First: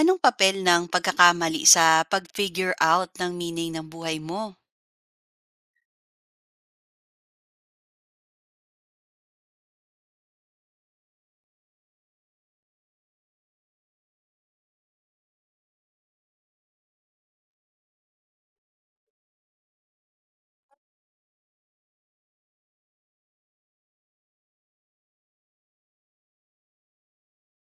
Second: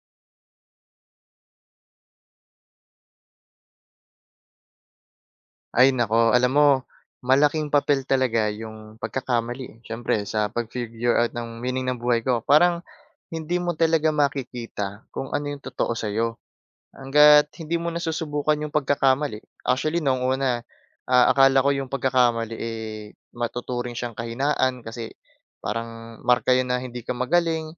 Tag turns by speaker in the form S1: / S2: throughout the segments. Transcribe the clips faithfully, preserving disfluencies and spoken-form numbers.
S1: Anong papel ng pagkakamali sa pag-figure out ng meaning ng buhay mo?
S2: Ay nako, alam mo malaking papel talaga yung pagkakamali, eh. Siyempre sa pag-figure out ng meaning ng buhay ko. Parang hindi mo talaga makikita kung ano yung totoo sa'yo hangga't hindi mo nasusubukan yung pagkakamali. Actually noong una, ah, akala ko yung pagkakamali, eh, matuturing siyang kahinaan kasi parang marka yun na hindi ka magaling,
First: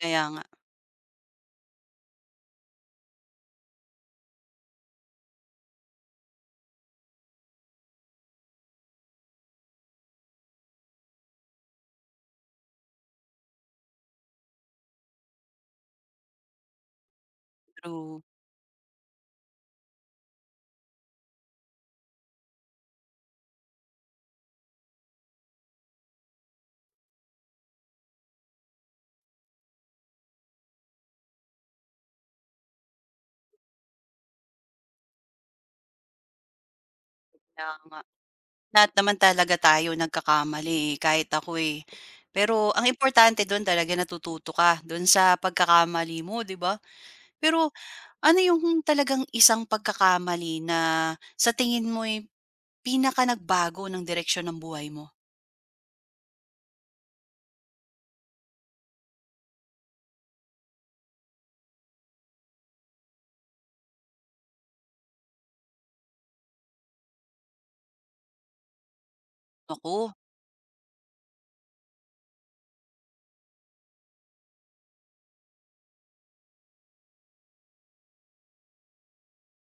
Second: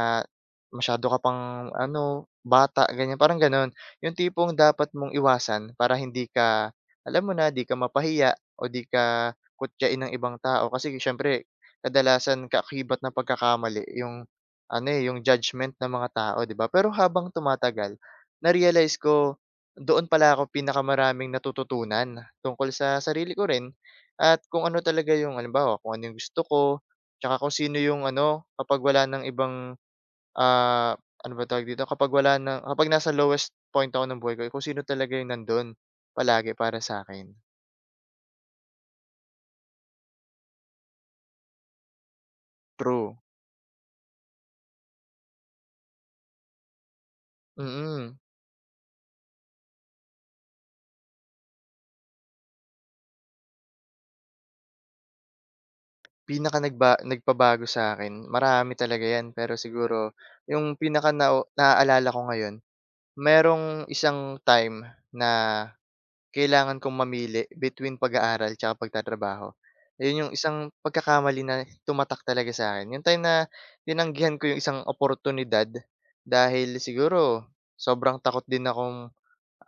S1: Kaya nga,
S2: masyado ka pang ano, bata ganyan, parang gano'n. Yung tipong dapat mong iwasan para hindi ka, alam mo na, 'di ka mapahiya o 'di ka kutyain ng ibang tao kasi siyempre kadalasan kaakibat ng pagkakamali yung ano, eh, yung judgment ng mga tao, 'di ba? Pero habang tumatagal
S1: true.
S2: na-realize ko, doon pala ako pinakamaraming natututunan tungkol sa sarili ko rin at kung ano talaga yung halimbawa, kung ano yung gusto ko, tsaka kung sino yung ano, kapag wala ng ibang, ah, ano ba tawag dito, kapag wala ng, kapag nasa lowest point ako ng buhay ko, eh, kung sino talaga yung nandun palagi para sa akin.
S1: Kaya nga. Lahat naman talaga tayo nagkakamali eh, kahit ako eh. Pero ang
S2: True.
S1: importante do'n talaga natututo ka do'n sa pagkakamali mo, 'di ba? Pero
S2: Mm.
S1: ano yung talagang isang pagkakamali na sa tingin mo eh, pinaka nagbago ng direksyon ng buhay mo?
S2: Pinaka nagba nagpabago sa akin, marami talaga 'yan, pero siguro yung pinaka na naaalala ko ngayon, merong isang time na kailangan kong mamili between pag-aaral tsaka pagtatrabaho.
S1: Naku,
S2: Ayun yung isang pagkakamali na tumatak talaga sa sa'kin, yung time na tinanggihan ko yung isang oportunidad dahil siguro sobrang takot din akong,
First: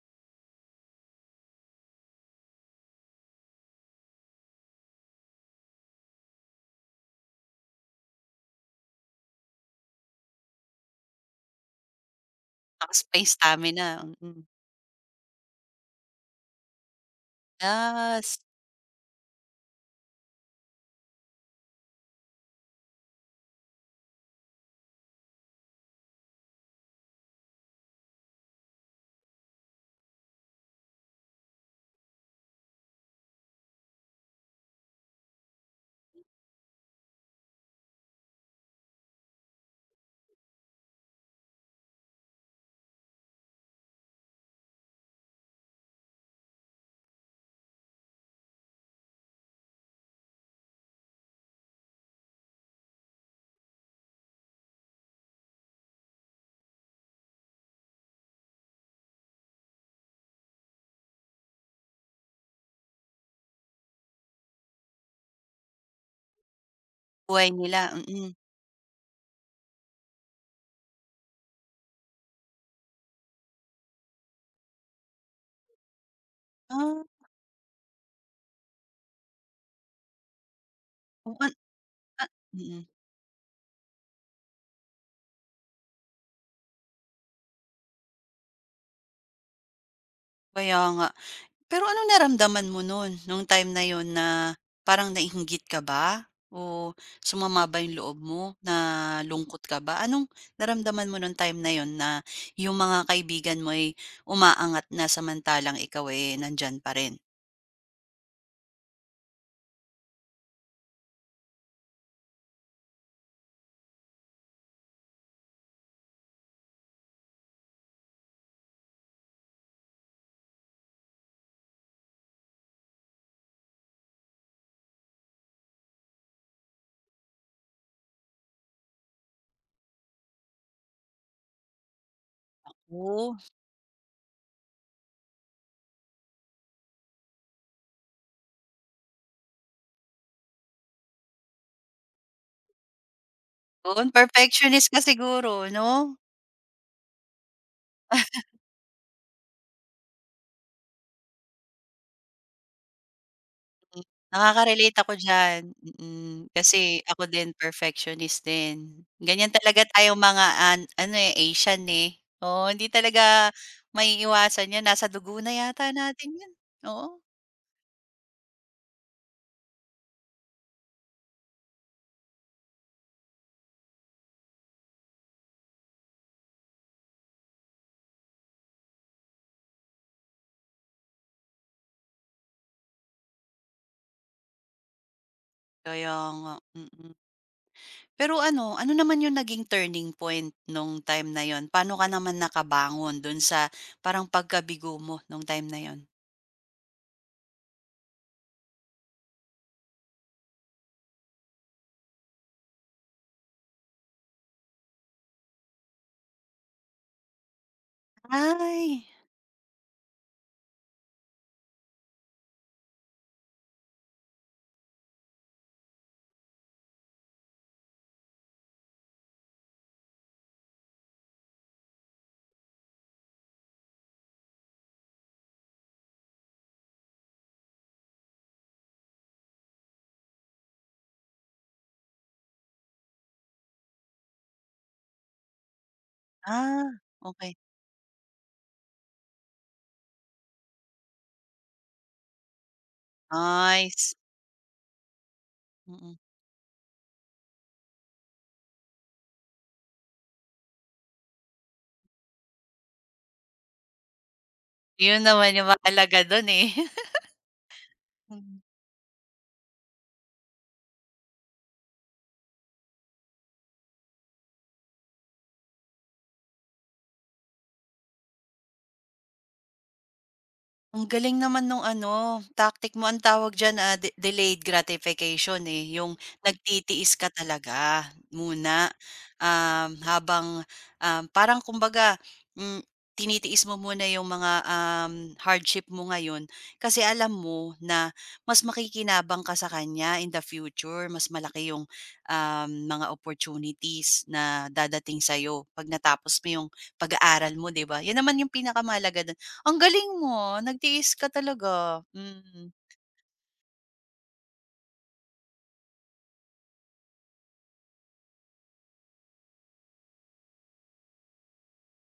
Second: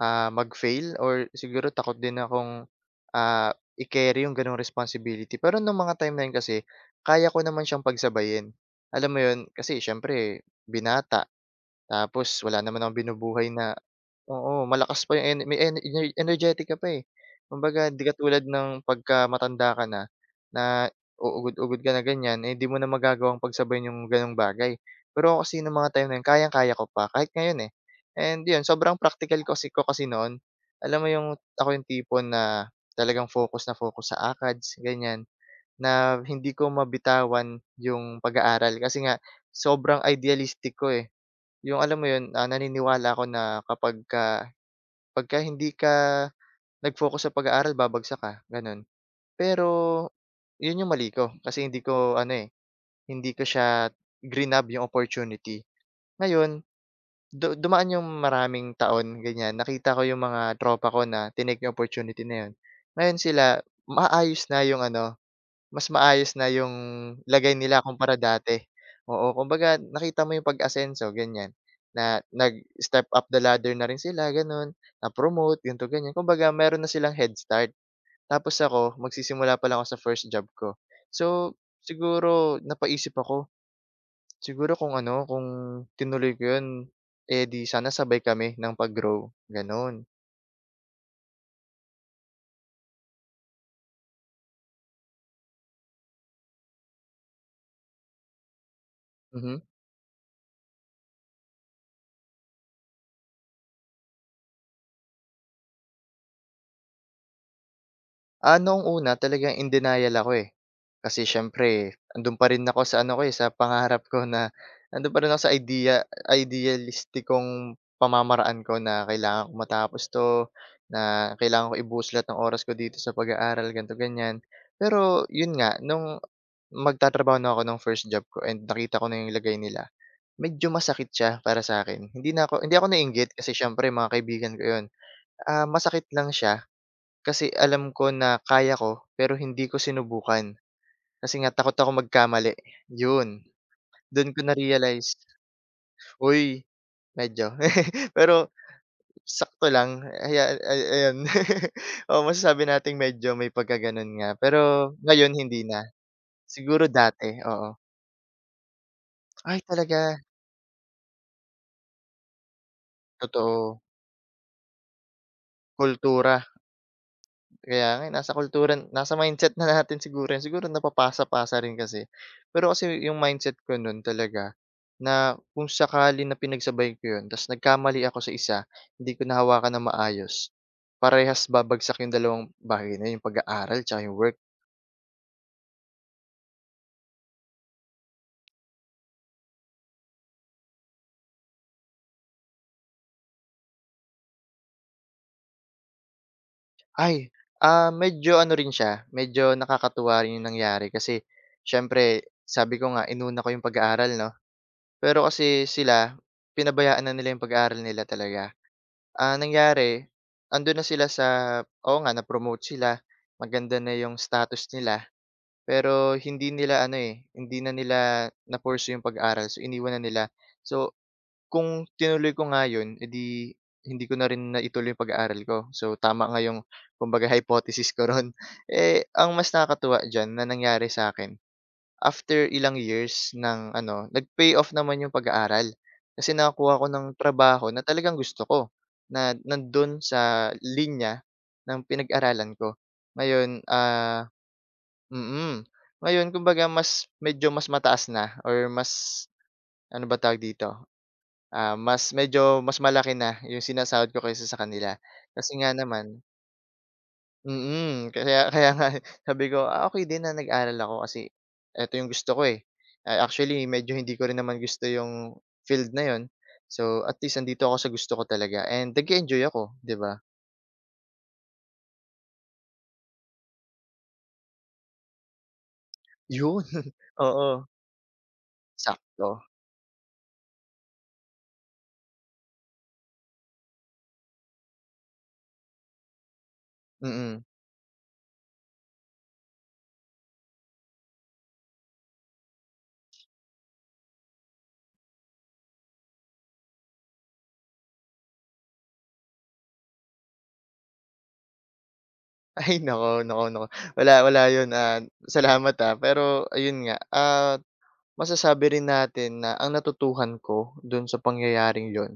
S2: ah, mag-fail or siguro takot din akong, ah, i-carry yung gano'ng responsibility. Pero nung mga time na yun kasi kaya ko naman siyang pagsabayin, alam mo yun? Kasi siyempre binata tapos wala naman akong
S1: lakas pa yung
S2: binubuhay na.
S1: stamina, mm.
S2: Oo, malakas pa yung ene may ene ener energetic ka pa, eh. Kumbaga hindi
S1: Yes,
S2: katulad ng pagkamatanda ka na, na uugod-ugod ka na ganyan, eh, di mo na magagawang pagsabayan yung gano'ng bagay. Pero ako kasi nung mga time na yun kayang-kaya ko pa kahit ngayon, eh. And yun sobrang praktikal kasi ko kasi noon. Alam mo yung ako yung tipo na talagang focus na focus sa ACADS ganyan, na hindi ko mabitawan yung pag-aaral kasi nga sobrang idealistic ko, eh. Yung alam mo yun, ah, naniniwala ako na kapagka pagka hindi ka nag-focus sa pag-aaral babagsak ka, gano'n. Pero, 'yun yung mali ko kasi hindi ko ano, eh, hindi ko siya grinab yung opportunity. Ngayon, du dumaan yung maraming taon ganiyan, nakita ko yung mga tropa ko na tinake yung opportunity na 'yun. Ngayon sila maayos na yung ano, mas maayos na yung
S1: buhay
S2: lagay
S1: nila,
S2: nila kumpara
S1: mm.
S2: dati. Oo, kumbaga nakita mo yung pag-asenso ganyan, na nag-step up the ladder na rin sila gano'n, na-promote ganito ganyan. Kumbaga meron na
S1: Ah,
S2: silang head start. Tapos ako magsisimula pa lang ako sa first job ko.
S1: oo an
S2: So,
S1: a
S2: siguro
S1: mm.
S2: napaisip ako, siguro kung ano, kung tinuloy ko yun, eh, di sana sabay kami ng pag-grow, gano'n.
S1: Kaya nga. Pero ano naramdaman mo nun, nung time na yon na parang nainggit ka ba? O sumama ba yung loob mo?
S2: Mhm.
S1: Nalungkot ka ba? Anong naramdaman mo nung time na yon na yung mga kaibigan mo ay umaangat na samantalang ikaw eh nandyan pa rin?
S2: Ah, noong una talagang in denial ako, eh. Kasi siyempre andun pa rin ako sa ano ko, eh, sa pangarap ko na andun pa rin ako sa idea idealistikong pamamaraan ko na kailangan ko matapos 'to, na kailangan ko ibuslat ang oras ko dito sa pag-aaral, ganto ganyan. Pero yun nga, nung magtatrabaho na ako ng first job ko and nakita ko na yung lagay nila, medyo masakit siya para sa akin. Hindi na ako hindi ako nainggit
S1: Oh.
S2: kasi siyempre mga kaibigan ko yun. Ah, masakit lang siya kasi alam ko na kaya ko, pero hindi ko sinubukan. Kasi nga takot akong magkamali, yun.
S1: Yun,
S2: Dun ko
S1: perfectionist ka
S2: na-realize,
S1: siguro, 'no?
S2: uy, medyo. Pero sakto lang, aya ay ayan. Oo, masasabi nating medyo may pagkagano'n nga, pero
S1: Nakaka-relate ako
S2: ngayon
S1: diyan,
S2: hindi na.
S1: mm.
S2: Siguro
S1: Kasi ako
S2: dati,
S1: din
S2: oo.
S1: perfectionist din. Ganyan
S2: Ay
S1: talaga
S2: talaga,
S1: tayong mga an ano, eh, Asian, eh. Oo, hindi talaga
S2: totoo,
S1: maiiwasan 'yan, nasa dugo na yata natin
S2: kultura.
S1: 'yan, oo.
S2: Kaya nga, eh, nasa kultura nasa mindset na natin siguro yun, siguro napapasa-pasa rin kasi. Pero kasi yung mindset ko nun talaga na kung sakali na pinagsabay ko yun ta's nagkamali ako sa isa, hindi ko nahawakan na maayos, parehas babagsak yung dalawang bagay na yun, yung pag-aaral tsaka yung work.
S1: Kaya nga, mm. Pero ano, ano naman yung naging turning point nung time na yon? Paano ka naman nakabangon dun sa parang pagkabigo mo nung time na yon?
S2: Ay, ah, medyo ano rin siya, medyo nakakatuwa rin yung nangyari kasi siyempre sabi ko nga inuna ko yung pag-aaral 'no, pero kasi sila pinabayaan na nila yung pag-aaral nila talaga.
S1: Ay,
S2: Ah, nangyari, andun na sila sa oo nga na-promote sila, maganda na yung status nila, pero hindi nila ano, eh, hindi na nila na-pursue yung pag-aaral so iniwan na nila. So, kung tinuloy ko nga yun, eh, hindi ko na rin naituloy yung pag-aaral ko. So, tama nga yung kumbaga hypothesis ko ron. Eh, ang mas nakakatuwa diyan na nangyari sa akin after ilang years ng ano, nag-pay off naman yung pag-aaral. Kasi nakakuha
S1: ah,
S2: ko ng
S1: okay.
S2: trabaho na talagang gusto ko, na nandun sa linya ng pinag-aralan ko. Ngayon,
S1: Nice,
S2: ah, mm.
S1: mm.
S2: Ngayon kumbaga mas medyo mas mataas na or mas ano ba tawag dito, ah, mas medyo mas malaki na yung sinasahod ko kaysa sa kanila.
S1: Yun naman
S2: Kasi
S1: yung
S2: nga naman
S1: mahalaga dun, eh.
S2: mm, kaya kaya nga, eh, sabi ko, ah, okey din na nag-aral ako kasi eto yung gusto ko, eh. Ah, actually medyo hindi ko rin naman gusto yung field na yun. So, at least nandito ako sa gusto ko talaga and nag-e-enjoy ako, 'di ba?
S1: Ang galing naman nung ano, tactic mo ang tawag diyan, ah, de delayed gratification, eh, yung
S2: Yun,
S1: nagtitiis ka
S2: oo,
S1: talaga muna,
S2: sakto,
S1: um, habang, um, parang kumbaga, hmm, tinitiis mo muna yung mga, um, hardship mo ngayon kasi alam
S2: mm.
S1: mo na mas makikinabang ka sa kanya in the future, mas malaki yung, um, mga opportunities na dadating sa'yo 'pag natapos mo yung pag-aaral mo, 'di ba? Yun naman yung pinakamahalaga. Ang galing mo, nagtiis ka talaga. Mm,
S2: Ay naku, naku, naku, wala wala yun, ah, salamat, ah, pero ayun nga, ah, masasabi rin natin na ang natutuhan ko dun sa pangyayaring yun,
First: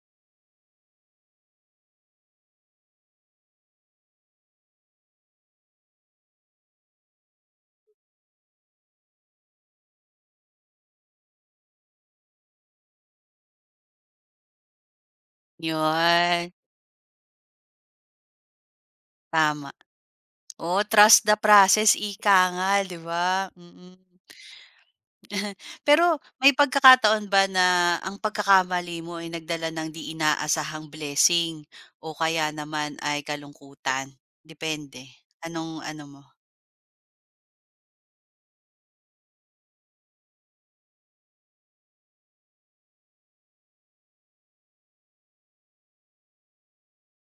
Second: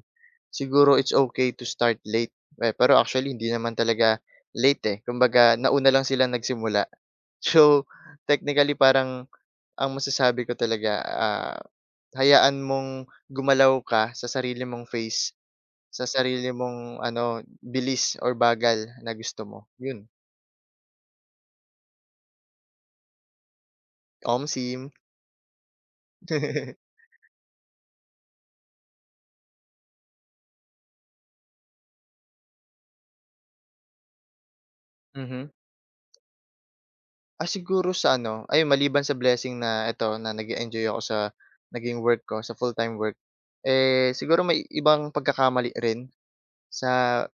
S2: siguro it's okay to start late. Eh, pero actually hindi naman talaga late, eh, kumbaga nauna lang sila nagsimula. So, technically parang ang masasabi ko talaga, ah, hayaan mong gumalaw ka sa sarili mong pace, sa
S1: 'yun,
S2: sarili mong ano, bilis or bagal na gusto mo,
S1: tama.
S2: yun.
S1: Oo, trust the process ika nga, 'di ba? Mm.
S2: Omsim.
S1: Pero may pagkakataon ba na ang pagkakamali mo ay nagdala ng di inaasahang blessing o kaya naman ay kalungkutan? Depende,
S2: Mhm.
S1: anong ano mo?
S2: Ah, siguro sa ano, ayun maliban sa blessing na eto na nag enjoy ako sa naging work ko, sa full-time work. Eh, siguro may ibang pagkakamali rin sa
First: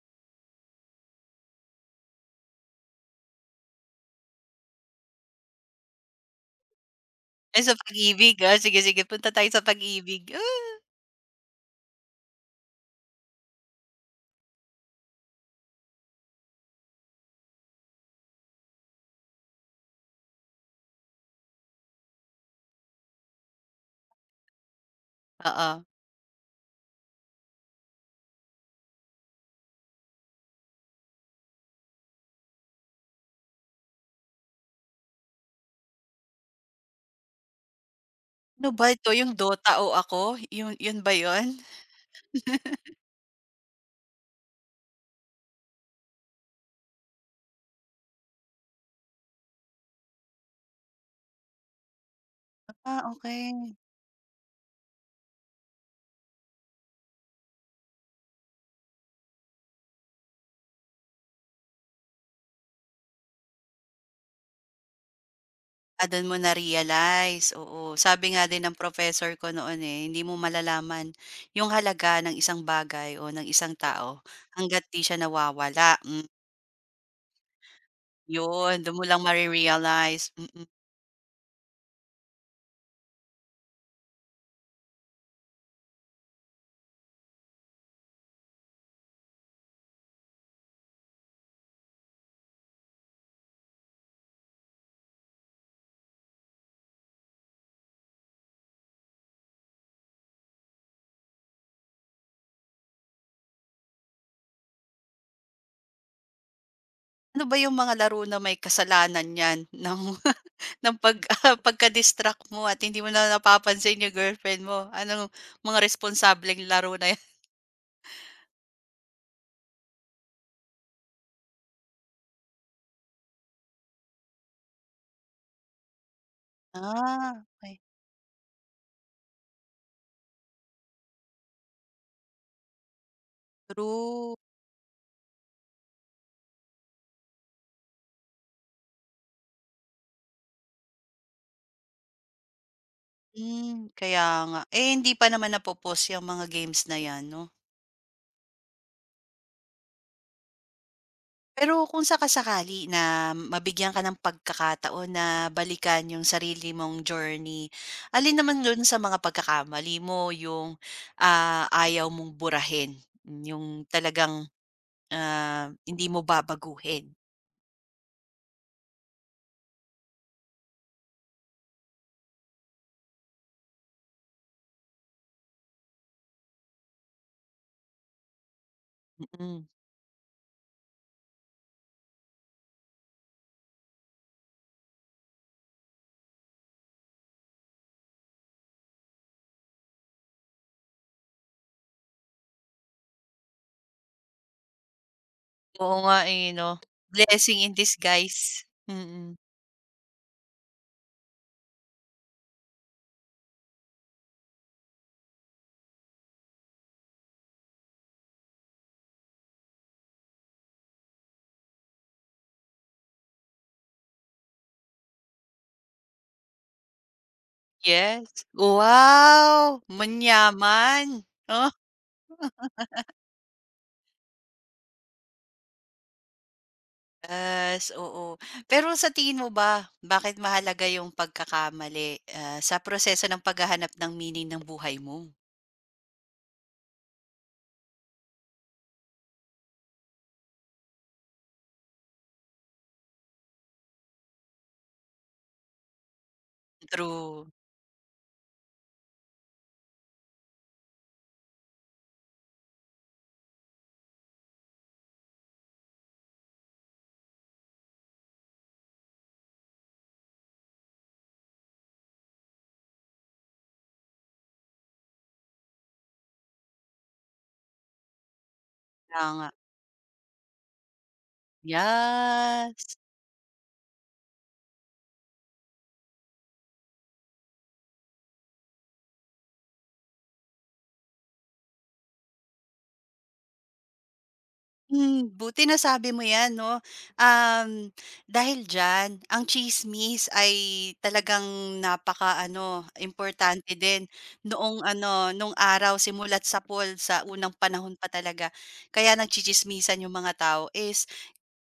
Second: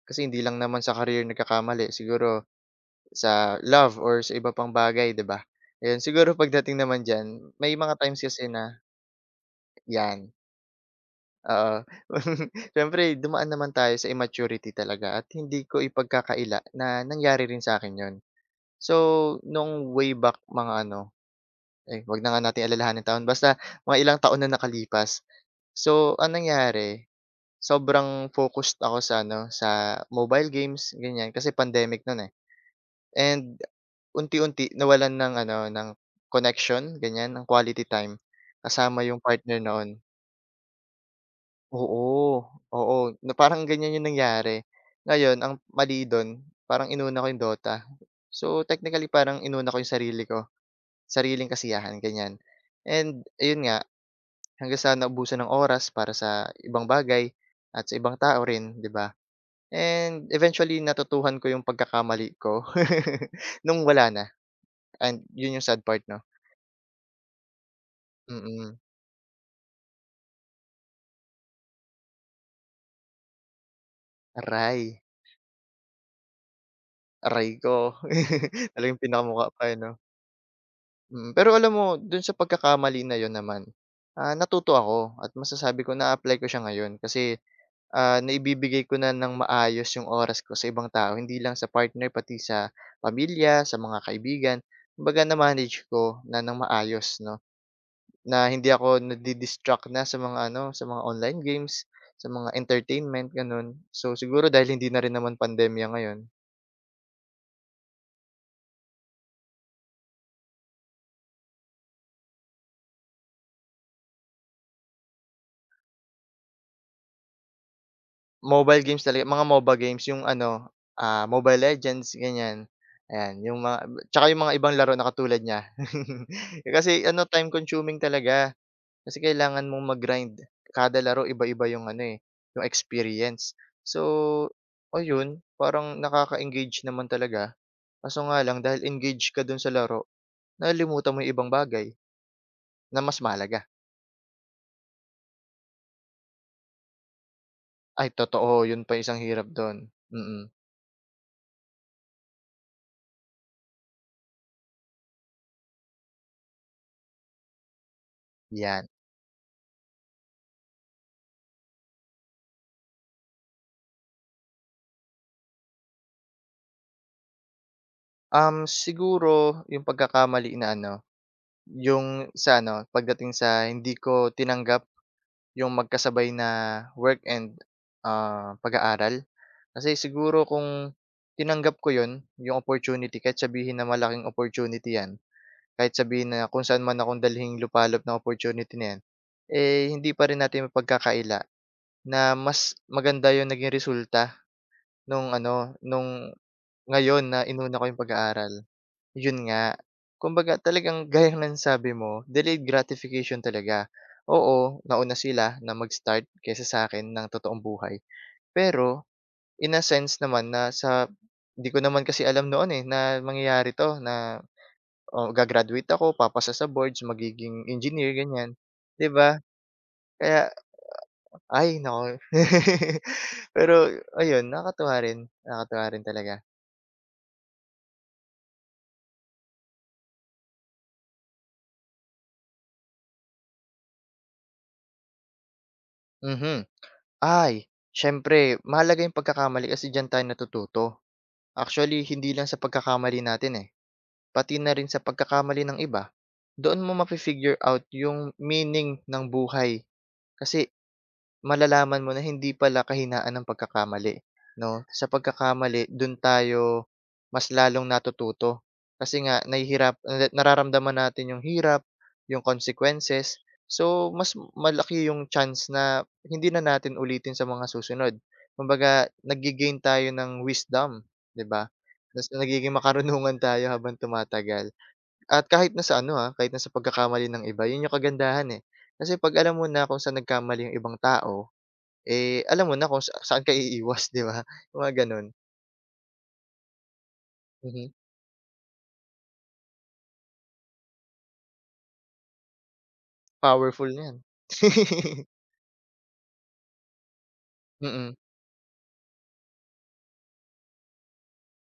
S2: kasi hindi lang naman sa career nagkakamali, siguro sa love or sa iba pang bagay, 'di ba? Ayun, siguro pagdating naman diyan,
S1: Ay,
S2: may
S1: sa
S2: mga times
S1: pag-ibig,
S2: kasi
S1: ah,
S2: na
S1: sige, sige punta tayo sa pag-ibig.
S2: 'yan,
S1: Ah,
S2: oo. Siyempre dumaan naman tayo sa immaturity talaga at hindi ko ipagkakaila na nangyari rin sa akin yon. So, nung way back mga ano, ay, 'wag na nga nating alalahanin taon, basta mga ilang taon na nakalipas.
S1: oo.
S2: So, anong nangyari, sobrang focused ako sa ano, sa mobile games, ganyan, kasi pandemic nun, eh. And unti-unti nawalan ng ano, ng connection, ganyan, ng quality time
S1: Ano ba
S2: kasama
S1: ito,
S2: yung
S1: yung
S2: partner
S1: Dota o
S2: noon.
S1: Ako, yun yun ba yun?
S2: Oo, oo, na parang ganyan yung nangyari. Ngayon ang mali dun, parang inuna ko yung Dota. So, technically parang inuna ko yung sarili ko, sariling kasiyahan, ganyan.
S1: Ah,
S2: And ayun
S1: okay.
S2: nga hanggang sa naubusan ng oras para sa ibang bagay at sa ibang tao rin, 'di ba? And eventually natutuhan ko yung pagkakamali ko nung wala na and yun yung sad part
S1: Ah, dun
S2: 'no.
S1: mo na-realize, oo. Sabi nga din ng
S2: Mm,
S1: professor ko noon, eh, hindi mo malalaman yung halaga ng isang bagay o ng isang tao hangga't 'di
S2: aray,
S1: siya nawawala, hmm,
S2: aray ko.
S1: yun dun
S2: Talagang
S1: mo lang
S2: pinakamukha pa, eh, 'no?
S1: mare-realize, mm.
S2: Mm, pero alam mo dun sa pagkakamali na yon naman, ah, natuto ako at masasabi ko na-apply ko siya ngayon kasi Ah, naibibigay ko na ng maayos yung oras ko sa ibang tao, hindi lang sa partner pati sa pamilya, sa mga kaibigan. Kumbaga na-manage ko na ng maayos 'no, na hindi ako nadi-distract na sa mga ano, sa mga online games, sa mga entertainment gano'n. So, siguro dahil hindi na rin naman pandemya ngayon,
S1: Ano ba yung mga laro na may kasalanan niyan ng ng pag pagka-distract mo at hindi mo na napapansin yung girlfriend mo, anong mga responsableng laro na yan.
S2: mobile games talaga mga MOBA games yung ano, ah, Mobile Legends ganyan, ayan yung mga tsaka yung mga ibang laro na katulad niya. Kasi ano,
S1: Ah,
S2: time
S1: okey.
S2: consuming talaga. Kasi kailangan mong mag-grind. Kada laro iba-iba yung ano, eh, yung experience. So,
S1: True,
S2: ayun, parang nakaka-engage naman talaga. Kaso nga lang dahil engage ka dun sa laro, nalimutan mo yung ibang bagay na mas mahalaga.
S1: hmm, kaya nga. Eh, hindi pa naman napopos yang mga games na yan 'no?
S2: Ay totoo, yun pa isang hirap dun, mm,
S1: Pero kung saka-sakali na mabigyan ka ng pagkakataon na balikan yung sarili mong journey, alin naman dun
S2: 'yan.
S1: sa mga pagkakamali mo yung, ah, ayaw mong burahin? Yung talagang, ah, hindi mo babaguhin?
S2: Um, siguro yung pagkakamali na ano, yung sa ano, pagdating sa hindi ko tinanggap yung magkasabay na work and, ah, pag-aaral.
S1: Mm.
S2: Kasi siguro kung tinanggap ko 'yun, yung opportunity kahit sabihin na malaking opportunity 'yan, kahit sabihin na kung saan man akong dalhin lupalop na opportunity na 'yan, eh, hindi pa rin natin mapagkakaila na mas maganda yung naging resulta nung ano,
S1: Oo nga,
S2: nung
S1: eh, 'no?
S2: ngayon na
S1: Blessing in
S2: inuna ko yung
S1: disguise.
S2: pag-aaral.
S1: Mm.
S2: 'Yun nga, kumbaga talagang gaya ng sabi mo, delayed gratification talaga. Oo, nauna sila na mag-start kaysa sa akin ng totoong buhay, pero in a sense naman na sa 'di ko naman kasi alam noon, eh, na mangyayari 'to na, oh, ga-graduate ako, papasa sa boards, magiging engineer,
S1: Yes.
S2: ganyan, 'di ba?
S1: Wow!
S2: Kaya
S1: Manyaman.
S2: ay
S1: Oh.
S2: naku. Pero ayun, nakakatuwa rin, nakakatuwa rin talaga.
S1: Yes, oo. Pero sa tingin mo ba, bakit mahalaga yung pagkakamali, ah, sa proseso ng paghahanap ng meaning ng buhay mo?
S2: Mhm. Ay, siyempre mahalaga yung pagkakamali kasi diyan tayo natututo. Actually, hindi lang sa pagkakamali natin, eh, pati na rin sa pagkakamali ng iba. Doon mo
S1: True,
S2: mafi-figure out yung meaning ng buhay kasi malalaman mo na hindi pala kahinaan ang pagkakamali, 'no? Sa pagkakamali dun tayo mas lalong natututo kasi nga nahihirap na nararamdaman natin yung hirap, yung consequences. So, mas malaki yung chance na hindi na natin ulitin sa mga susunod. Kumbaga
S1: kaya nga.
S2: nagge-gain tayo ng wisdom, 'di ba? Mas nagiging
S1: Yes.
S2: makarunungan tayo habang tumatagal at kahit na sa ano, ah, kahit na sa pagkakamali ng iba. Yun yung kagandahan, eh. Kasi 'pag alam mo na kung saan nagkamali yung ibang tao eh, alam mo na kung sa saan ka iiwas, 'di ba? Yung mga
S1: Hmm,
S2: gano'n.
S1: buti na sabi mo 'yan 'no. Um,
S2: Mhm,
S1: Dahil diyan, ang tsismis ay talagang napaka ano importante
S2: powerful
S1: din
S2: niyan.
S1: noong ano, nung araw simula't sapol sa unang panahon pa
S2: Mm,
S1: talaga. Kaya nagtsi-tsismisan yung mga tao is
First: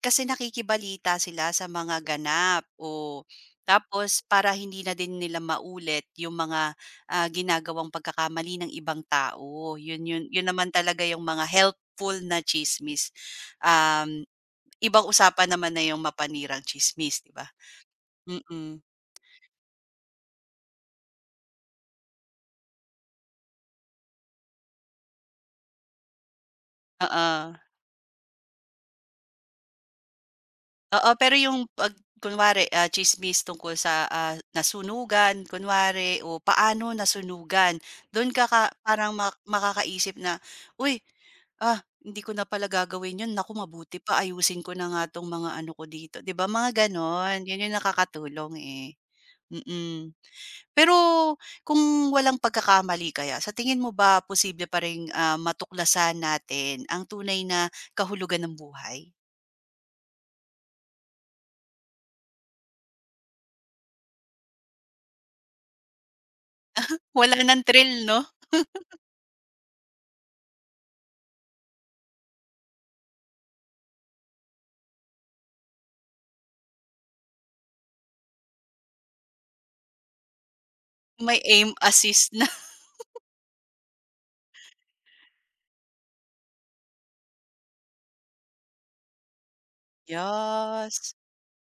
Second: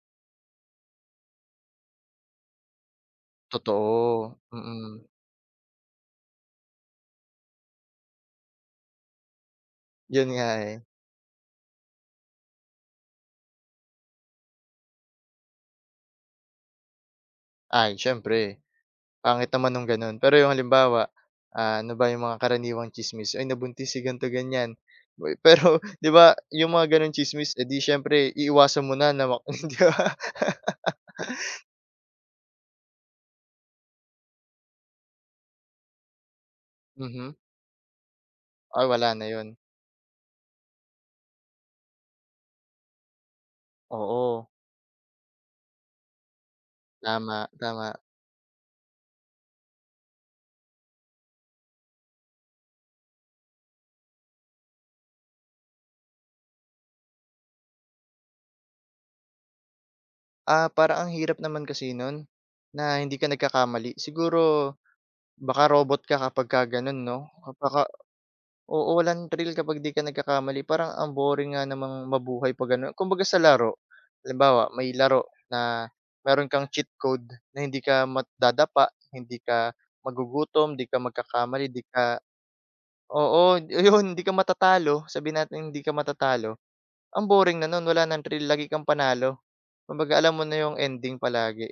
S1: kasi nakikibalita sila sa mga ganap o tapos
S2: totoo,
S1: para hindi na
S2: mm.
S1: din nila maulit yung mga, ah, ginagawang pagkakamali ng ibang tao. Yun yun
S2: 'Yun
S1: yun
S2: nga,
S1: naman
S2: eh.
S1: talaga yung mga helpful na tsismis. Um, Ibang usapan naman na yung mapanirang tsismis, 'di ba?
S2: Ay, siyempre
S1: Mm,
S2: pangit naman nung gano'n. Pero yung halimbawa, ah, ano ba yung mga karaniwang chismis? "Ay, nabuntis si ganito, ganyan." Uy, pero 'di ba yung mga gano'ng
S1: oo.
S2: chismis? Eh, di siyempre iiwasan mo na na mak 'di ba?
S1: Oo, pero yung 'pag kunwari, ah, tsismis tungkol sa, ah, nasunugan kunwari o paano
S2: Mhm.
S1: nasunugan, dun ka ka
S2: Ay, wala
S1: parang ma
S2: na 'yun.
S1: makakaisip na, "Uy, ah, hindi ko na pala gagawin yun. Naku, mabuti pa
S2: Oo,
S1: ayusin ko na nga 'tong mga ano ko dito, 'di ba?" Mga gano'n.
S2: tama,
S1: Yun yung
S2: tama.
S1: nakakatulong, eh, mm. Pero kung walang pagkakamali kaya, sa tingin mo ba posible pa ring, ah, matuklasan natin ang tunay na kahulugan ng buhay?
S2: Ah, para ang hirap naman kasi nun na hindi ka nagkakamali. Siguro baka robot ka kapagka gano'n 'no?
S1: Wala ng
S2: Baka
S1: thrill 'no,
S2: Oo, walang thrill kapag 'di ka nagkakamali. Parang ang boring nga namang mabuhay 'pag gano'n. Kumbaga sa laro, halimbawa may laro na meron kang cheat code na hindi ka madadapa, hindi ka magugutom, 'di ka
S1: may
S2: magkakamali,
S1: aim
S2: 'di ka
S1: assist na.
S2: oo, yun hindi ka matatalo. Sabi natin hindi ka matatalo. Ang boring na no'n, wala nang thrill, lagi kang panalo. Kumbaga alam mo na yung
S1: Yes,
S2: ending palagi.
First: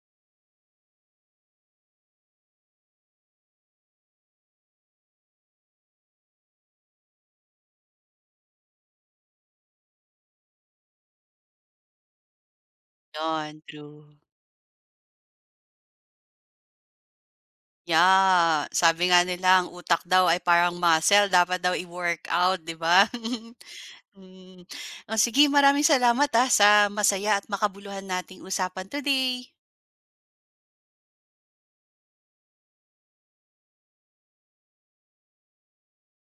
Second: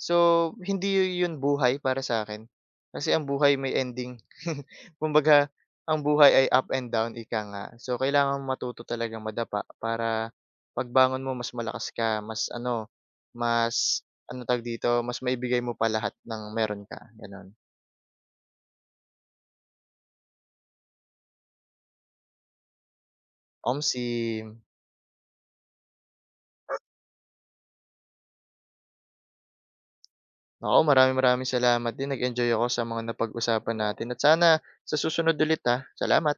S2: So, hindi yun buhay para sa akin kasi ang buhay may ending. Kumbaga, ang buhay ay up and down, ika nga. So, kailangan mong matuto talaga madapa para pagbangon mo mas malakas ka, mas ano,
S1: yun,
S2: mas
S1: true.
S2: ano tawag dito, mas maibigay mo pa lahat ng meron ka, gano'n.
S1: Yeah, sabi nga nila ang utak daw ay parang muscle, dapat daw i-workout, 'di ba?
S2: Omsim.
S1: Mm. O sige, maraming salamat, ah, sa masaya at makabuluhan nating usapan today.
S2: Oo, maraming-maraming salamat din. Nag-enjoy ako sa mga napag-usapan natin at sana sa susunod ulit, ah. Salamat.